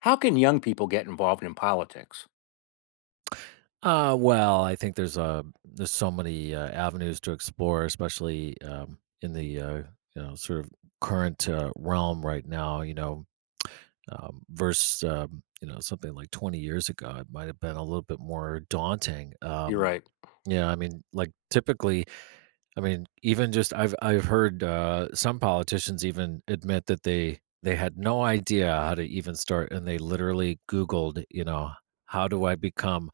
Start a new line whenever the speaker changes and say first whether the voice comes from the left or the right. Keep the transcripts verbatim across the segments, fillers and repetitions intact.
left: How can young people get involved in politics?
right: Uh, well, I think there's uh there's so many uh, avenues to explore, especially um, in the uh, you know sort of current uh, realm right now. You know, um, versus um, you know something like twenty years ago, it might have been a little bit more daunting.
left: You're
right: Um,
left: right.
right: yeah, I mean, like typically, I mean, even just I've I've heard uh, some politicians even admit that they they had no idea how to even start, and they literally Googled, you know, how do I become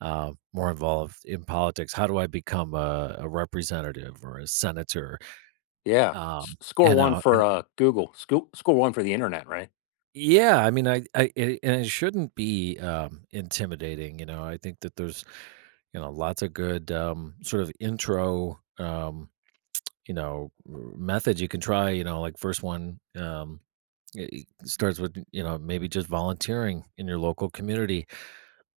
right: uh, more involved in politics. How do I become a, a representative or a senator?
left: Yeah. S-
right: Um,
left: score
right: and,
left: one
right: uh,
left: for
right: and
left: uh, Google. Sco- score one for the internet, right?
right: Yeah, I mean, I, I it, and it shouldn't be um, intimidating. You know, I think that there's you know lots of good um, sort of intro, um, you know r- methods you can try. You know, like first one, um, it it starts with, you know maybe just volunteering in your local community.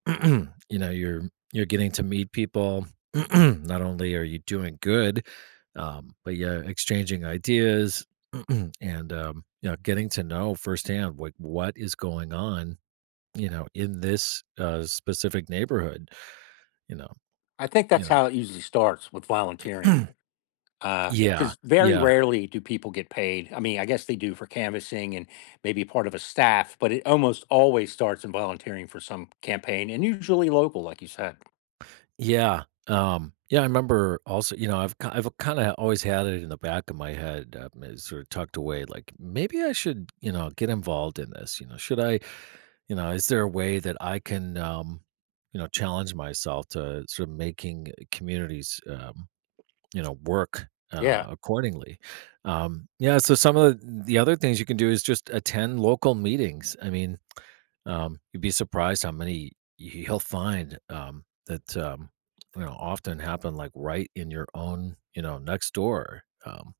right: you know, you're you're getting to meet people. Not only are you doing good, um, but are exchanging ideas. And, um, you know, getting to know firsthand like what is going on, you know, in this uh, specific neighborhood. You know,
left: I think
right: you
left: that's
right: know,
left: how it usually starts with volunteering.
right: yeah,
left: Because very
right: yeah,
left: rarely do people get paid. I mean, I guess they do for canvassing and maybe part of a staff, but it almost always starts in volunteering for some campaign and usually local, like you said.
right: yeah. Um, yeah, I remember also, you know, I've ki- I've kind of always had it in the back of my head. Um, it's sort of tucked away, like maybe I should, you know, get involved in this. You know, should I? You know, is there a way that I can, um, you know, challenge myself to sort of making communities, um, you know, work uh,
left: Yeah.
right: accordingly? Um, yeah. So some of the the other things you can do is just attend local meetings. I mean, um, you'd be surprised how many, y- you'll find, um, that, um, you know, often happen like right in your own, you know, next door. Um,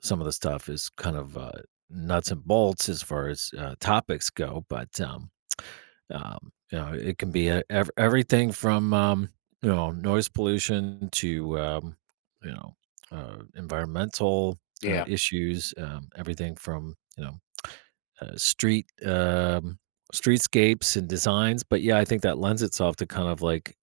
right: Some of the stuff is kind of uh, nuts and bolts as far as uh, topics go, but, um, um, you know, it can be, uh, ev everything from, um, you know, noise pollution to, um, you know, uh, environmental, uh,
left: Yeah.
right: issues, um, everything from, you know, uh, street, um, streetscapes and designs. But, yeah, I think that lends itself to kind of, like,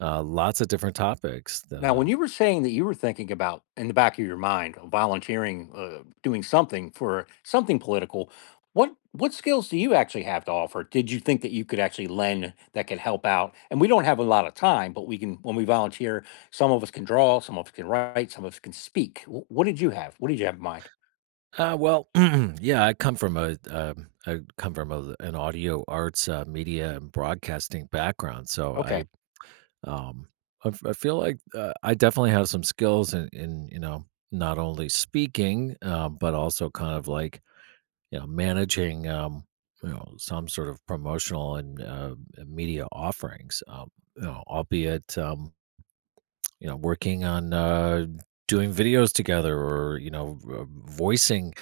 right: uh, lots of different topics that,
left: Now, when
right: um
left: you were saying that you were thinking about in the back of your mind uh, volunteering, uh, doing something for something political, what what skills do you actually have to offer? Did you think that you could actually lend that could help out? And we don't have a lot of time, but we can when we volunteer, some of us can draw, some of us can write, some of us can speak. Wh- What did you have? What did you have in mind?
right: uh, well, yeah, I come from a, um I come from a an audio arts, uh, media and broadcasting background, so
left: Okay.
right: I. Um, I f I feel like, uh, I definitely have some skills in in, you know, not only speaking, um, but also kind of like, you know, managing, um, you know, some sort of promotional and, uh, media offerings, um, you know, albeit, um, you know, working on, uh, doing videos together, or, you know, v uh, voicing,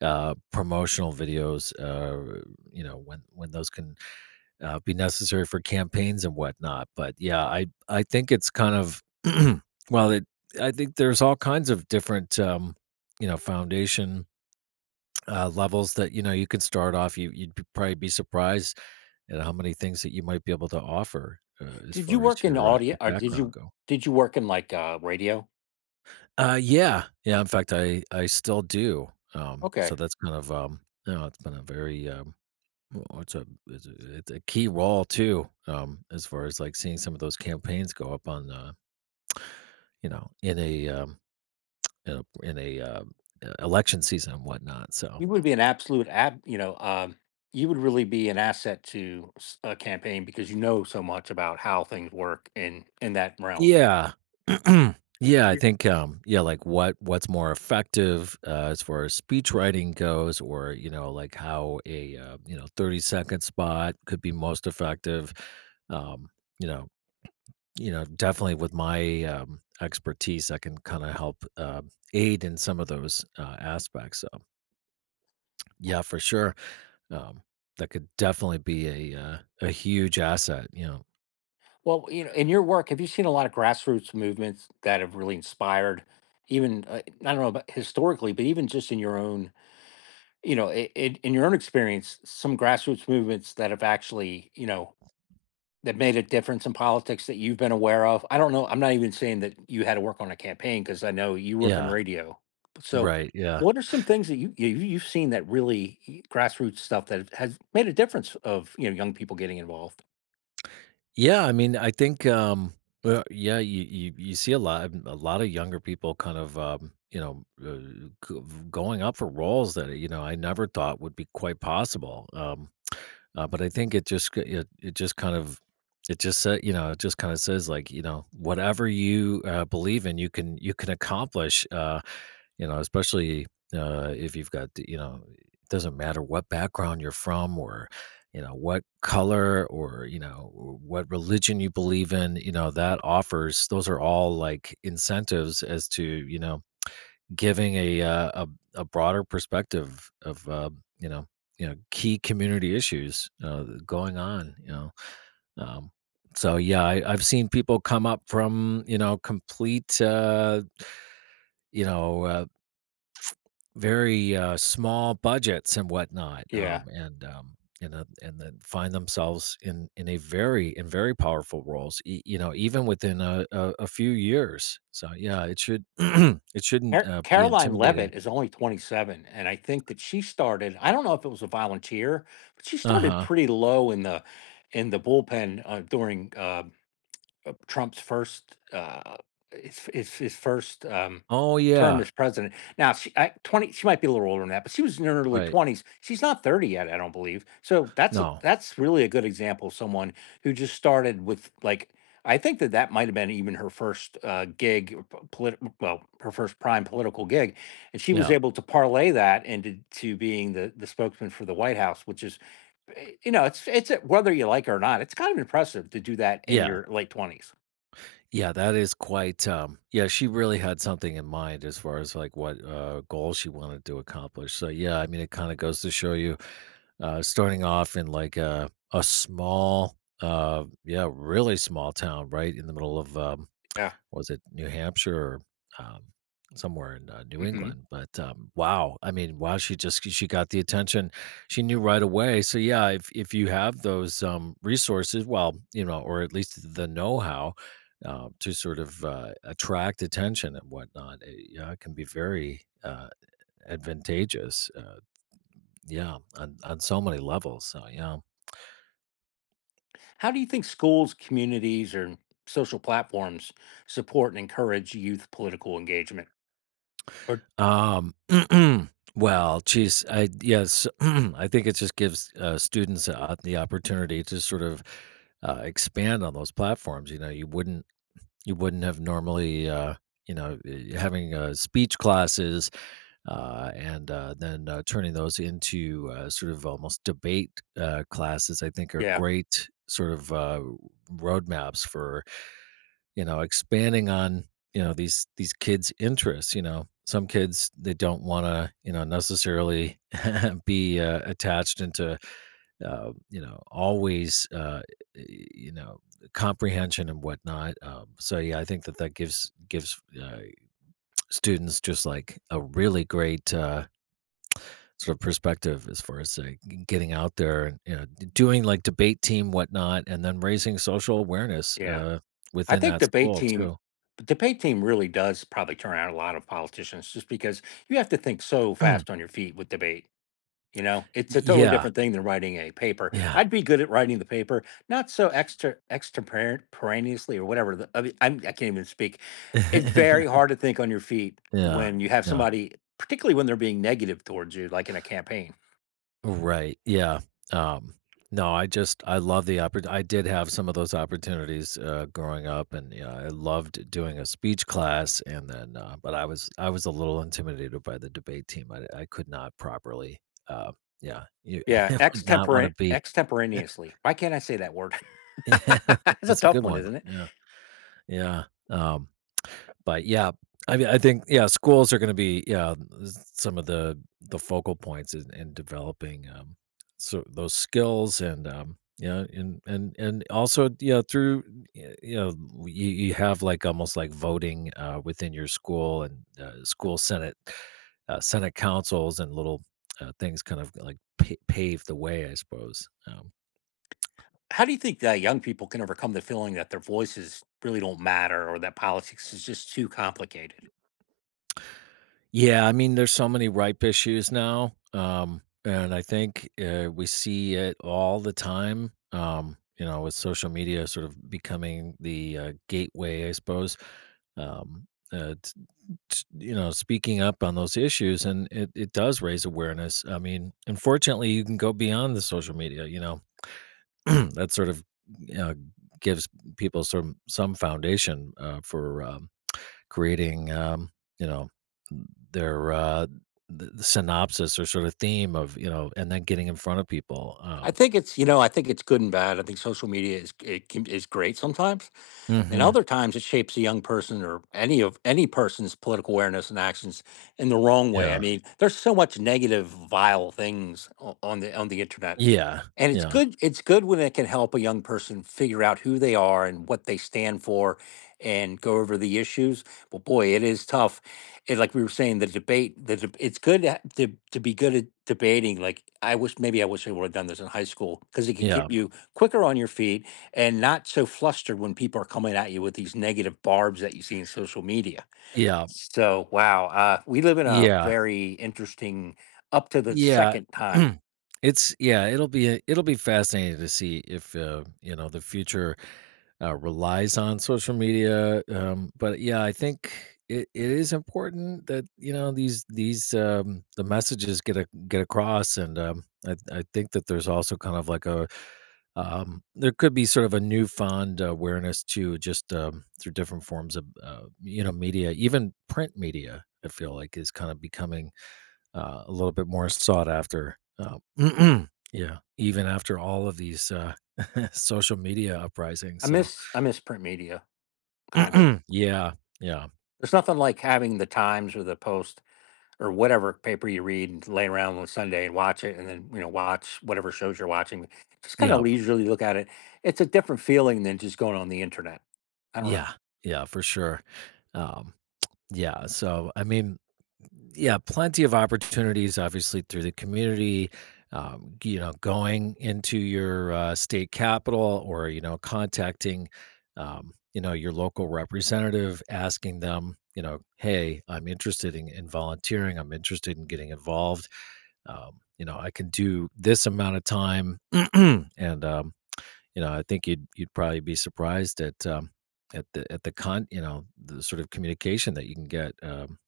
right: uh, promotional videos, uh, you know, when when those can uh, be necessary for campaigns and whatnot. But yeah, I I think it's kind of well, it, I think there's all kinds of different, um, you know foundation, uh, levels that you know you can start off. You you'd be- probably be surprised at how many things that you might be able to offer, uh, as
left: Did you
right: far as
left: work in
right: your, uh,
left: audio
right: your
left: or did
right: background
left: you
right: go.
left: did you work in like uh, radio?
right: Uh, yeah, yeah. In fact, I I still do. Um,
left: Okay.
right: so that's kind of um, you know, it's been a very um, Well, it's a it's a it's a key role too, um, as far as like seeing some of those campaigns go up on, uh, you know, in a um, in a in a uh, e- election season and whatnot. So
left: You would be an absolute ab you know, um, you would really be an asset to s- a campaign because you know so much about how things work in in that realm.
right: yeah. Yeah, I think, um, yeah, like what what's more effective uh, as far as speech writing goes, or you know, like how a uh, you know thirty second spot could be most effective. Um, you know, You know, definitely with my, um, expertise, I can kinda help, uh, aid in some of those, uh, aspects. So,
left: Uh,
right: yeah, for sure, um, that could definitely be a, uh, a huge asset, you know?
left: Well, you know, in your work, have you seen a lot of grassroots movements that have really inspired, even uh, I don't know about historically, but even just in your own, you know, I I in your own experience, some grassroots movements that have actually, you know, that made a difference in politics that you've been aware of? I don't know. I'm not even saying that you had to work on a campaign because I know you work in
right: Yeah.
left: radio. So,
right: Right, yeah.
left: what are some things that you, you you've seen that really y- grassroots stuff that has made a difference of you know young people getting involved?
right: Yeah, I mean, I think, um, well, yeah, you, you you see a lot, a lot of younger people kind of, um, you know, uh, g- going up for roles that you know I never thought would be quite possible. Um, uh, but I think it just g- it, it just kind of it just said you know it just kind of says, like, you know, whatever you uh, believe in you can you can accomplish. Uh, you know, especially, uh, if you've got the, you know, it doesn't matter what background you're from, or, you know, what color, or, you know, what religion you believe in. You know, that offers — those are all, like, incentives as to, you know, giving a, uh, a a broader perspective of, uh, you know you know, key community issues, uh, going on, you know? Um, so, yeah, I I've seen people come up from, you know, complete, uh, you know, uh very uh, small budgets and whatnot,
left: Yeah.
right: um, and um, and uh, and then find themselves in in a very in very powerful roles, e- you know, even within a, a, a few years. So yeah, it should it shouldn't
left: Car
right: uh, be
left: Caroline
right: intimidating.
left: Levitt is only twenty-seven, and I think that she started I don't know if it was a volunteer, but she
right: Uh
left: started
right: huh.
left: pretty low in the in the bullpen, uh, during, uh uh, Trump's first uh, his, his his first um,
right: Oh
left: term
right: yeah.
left: as president. Now she I, twenty She might be a little older than that, but she was in her early
right: Right.
left: twenties. She's not thirty yet, I don't believe. So that's a,
right: No.
left: that's really a good example of someone who just started with like I think that that might have been even her first uh, gig, or po- polit- well, her first prime political gig, and she was
right: Yeah.
left: able to parlay that into to being the the spokesman for the White House, which is eh, you know it's it's a- whether you like it or not, it's kind of impressive to do that in
right: Yeah.
left: your late twenties.
right: Yeah, that is quite, um yeah, she really had something in mind as far as like what uh goal she wanted to accomplish. So yeah, I mean it kind of goes to show you. Uh, starting off in like a a small, uh, yeah, really small town, right in the middle of, um,
left: Yeah.
right: was it New Hampshire, or, um, somewhere in uh, New
left: Mhm.
right: England? But, um, wow, I mean, wow, she just she got the attention. She knew right away. So yeah, if if you have those, um, resources, well, you know, or at least the know how. Uh, to sort of uh, attract attention and whatnot, it, yeah, it can be very uh, advantageous. Uh, yeah, on on so many levels, so yeah.
left: How do you think schools, communities, or social platforms support and encourage youth political engagement? Or
right: Um, well, geez, I yes, I think it just gives, uh, students, uh, the opportunity to sort of, uh, expand on those platforms, you know. You wouldn't you wouldn't have normally, uh, you know, eh, having, uh, speech classes, uh, and, uh, then, uh, turning those into, uh, sort of almost debate, uh, classes, I think are
left: yeah,
right: great sort of, uh, roadmaps for, you know, expanding on, you know, these these kids' interests, you know. Some kids, they don't wanna, you know, necessarily, be, uh, attached into, uh, you know, always, uh, y you know, comprehension and whatnot, um, so, yeah, I think that that gives gives, uh, students just, like, a really great, uh, sort of perspective as far as, like, g getting out there and, you know, d doing, like, debate team, whatnot, and then raising social awareness,
left: yeah.
right: uh,
left: I
right: within
left: think
right: that
left: debate
right: school
left: team
right: too.
left: the debate team really does probably turn out a lot of politicians just because you have to think so fast on your feet with debate. You know, it's a totally
right: Yeah,
left: different thing than writing a paper.
right: yeah.
left: I'd be good at writing the paper, not so extra extemporaneously or whatever. The, I, mean, I'm, I can't even speak. It's very hard to think on your feet
right: Yeah,
left: when you have
right: yeah.
left: somebody, particularly when they're being negative towards you, like in a campaign.
right: Right, yeah. Um, no, I just I love the oppor I did have some of those opportunities, uh, growing up, and, yeah, I loved doing a speech class, and then, uh but I was I was a little intimidated by the debate team. I I could not properly, uh yeah, you
left: Yeah,
right: would not wanna
left: extempora-
right: be.
left: extemporaneously. Why can't I say that word?
right: Yeah,
left: it's a
right: that's a
left: tough
right: good
left: one,
right: one.
left: isn't it?
right: Yeah, yeah, um but yeah, I mean, I think, yeah, schools are going to be, yeah, s- some of the the focal points in, in developing, um, so those skills, and, um, yeah, and and and also, yeah, through, y- you know, w- you, you have like almost like voting, uh, within your school, and, uh, school senate, uh, senate councils, and little, uh, things kind of like pa- pave the way, I suppose. Um,
left: How do you think that young people can overcome the feeling that their voices really don't matter or that politics is just too complicated?
right: Yeah, I mean, there's so many ripe issues now, um, and I think, uh, we see it all the time. Um, you know, with social media sort of becoming the, uh, gateway, I suppose. Um, uh, t- t- you know, speaking up on those issues, and it it does raise awareness. I mean, unfortunately, you can go beyond the social media. You know, that sort of, uh, gives people some some foundation, uh, for, um, creating, um, you know, their, uh, the, the synopsis or sort of theme of, you know, and then getting in front of people.
left: I
right: Um,
left: think it's you know I think it's good and bad. I think social media is it can, is great sometimes, and
right: hmm.
left: other times it shapes a young person or any of any person's political awareness and actions in the wrong way. I
right: Yeah.
left: mean, there's so much negative, vile things o- on the on the internet.
right: Yeah.
left: And it's
right: Yeah.
left: good it's good when it can help a young person figure out who they are and what they stand for and go over the issues. But boy, it is tough. And like we were saying, the debate, the deb- it's good to, to to be good at debating. Like I wish maybe I wish I would have done this in high school because it could get
right: Yeah.
left: you quicker on your feet and not so flustered when people are coming at you with these negative barbs that you see in social media.
right: Yeah.
left: So wow, uh, we live in a
right: Yeah.
left: very interesting up to the
right: Yeah.
left: second time.
right: It's Yeah, it'll be a it'll be fascinating to see if, uh, you know, the future, uh, relies on social media, um, but, yeah, I think it it is important that, you know, these these, um the messages get a get across, and, um, I I think that there's also kind of like a, um there could be sort of a newfound awareness to just, um, through different forms of, uh, you know, media, even print media, I feel like is kind of becoming, uh, a little bit more sought after. Uh, yeah, even after all of these, uh, social media
left: I
right: uprisings. So,
left: miss I miss print media, kind of.
right: yeah, yeah,
left: There's nothing like having the Times or the Post or whatever paper you read and lay around on Sunday and watch it and then, you know, watch whatever shows you're watching. Just kind of
right: yeah,
left: leisurely look at it. It's a different feeling than just going on the internet. I don't know.
right: yeah, yeah, for sure. Um, yeah. So, I mean, yeah, plenty of opportunities, obviously, through the community. Um, you know, going into your, uh, state capital, or, you know, contacting, um, you know, your local representative, asking them, you know, hey, I'm interested in, in volunteering. I'm interested in getting involved. Um, you know, I can do this amount of time, and, um, you know, I think you'd you'd probably be surprised at, um, at the at the con you know the sort of communication that you can get, um,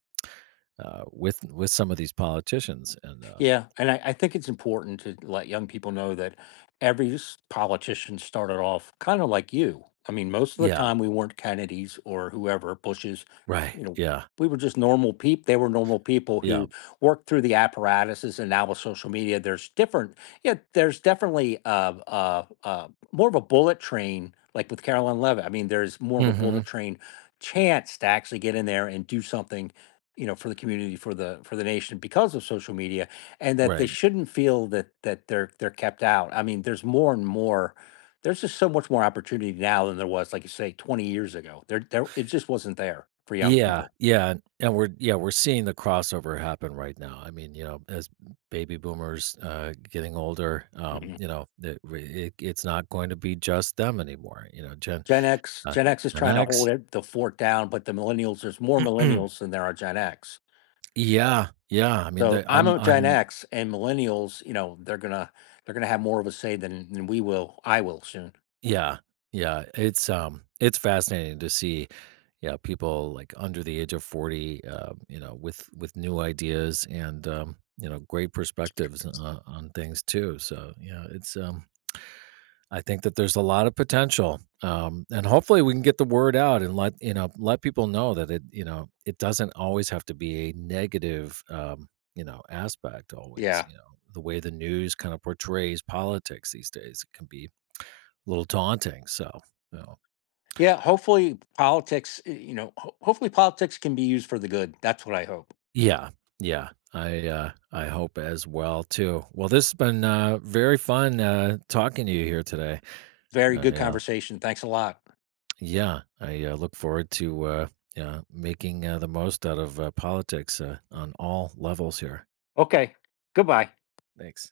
right: uh, with with some of these politicians. And, um,
left: Yeah, and I, I think it's important to let young people know that every s- politician started off kind of like you. I mean, most of the
right: yeah,
left: time we weren't Kennedys or whoever, Bushes,
right: right,
left: you know,
right: yeah,
left: we were just normal people. They were normal people
right: yeah,
left: who worked through the apparatuses, and now with social media, there's different. Yeah, there's definitely uh, uh, uh, more of a bullet train, like with Carolyn Levitt. I mean, there's more of a bullet
right: hmm,
left: train chance to actually get in there and do something you know for the community for the for the nation because of social media and that they
right: right,
left: shouldn't feel that that they're they're kept out. I mean, there's more and more. There's just so much more opportunity now than there was, like you say, twenty years ago. There, there, it just wasn't there for young
right: yeah,
left: people.
right: yeah, and and we're yeah we're seeing the crossover happen right now. I mean, you know, as baby boomers, uh, getting older, um,
left: Mhm.
right: you know, that, it, it's not going to be just them anymore. You know, Gen
left: Gen X,
right: uh,
left: Gen X is
right: Gen
left: trying to hold
right: X.
left: it, the fort down, but the millennials, there's more millennials than there are Gen X.
right: Yeah, yeah, I mean,
left: So
right: the
left: I'm
right: I'm
left: a Gen
right: I'm
left: X, and millennials, you know, they're gonna they're gonna have more of a say than than we will. I will soon.
right: yeah, yeah, it's, um, it's fascinating to see, yeah, people, like, under the age of forty, um, you know, with with new ideas, and, um, you know, great perspectives, uh, on things too. So, yeah, it's, um I think that there's a lot of potential, um, and hopefully we can get the word out, and let you know, let people know that it, you know it doesn't always have to be a negative, um, you know, aspect, always,
left: Yeah,
right: you know the way the news kind of portrays politics these days. It can be a little daunting, so, you know.
left: yeah. Hopefully, politics, eh, you know, ho- hopefully politics can be used for the good. That's what I hope.
right: Yeah. Yeah. I uh, I hope as well too. Well, this has been, uh, very fun, uh, talking to you here today.
left: Very
right: Uh,
left: good
right: yeah.
left: conversation. Thanks a lot.
right: Yeah, I uh, look forward to, uh, yeah, making, uh, the most out of, uh, politics, uh, on all levels here.
left: Okay, goodbye.
right: Thanks.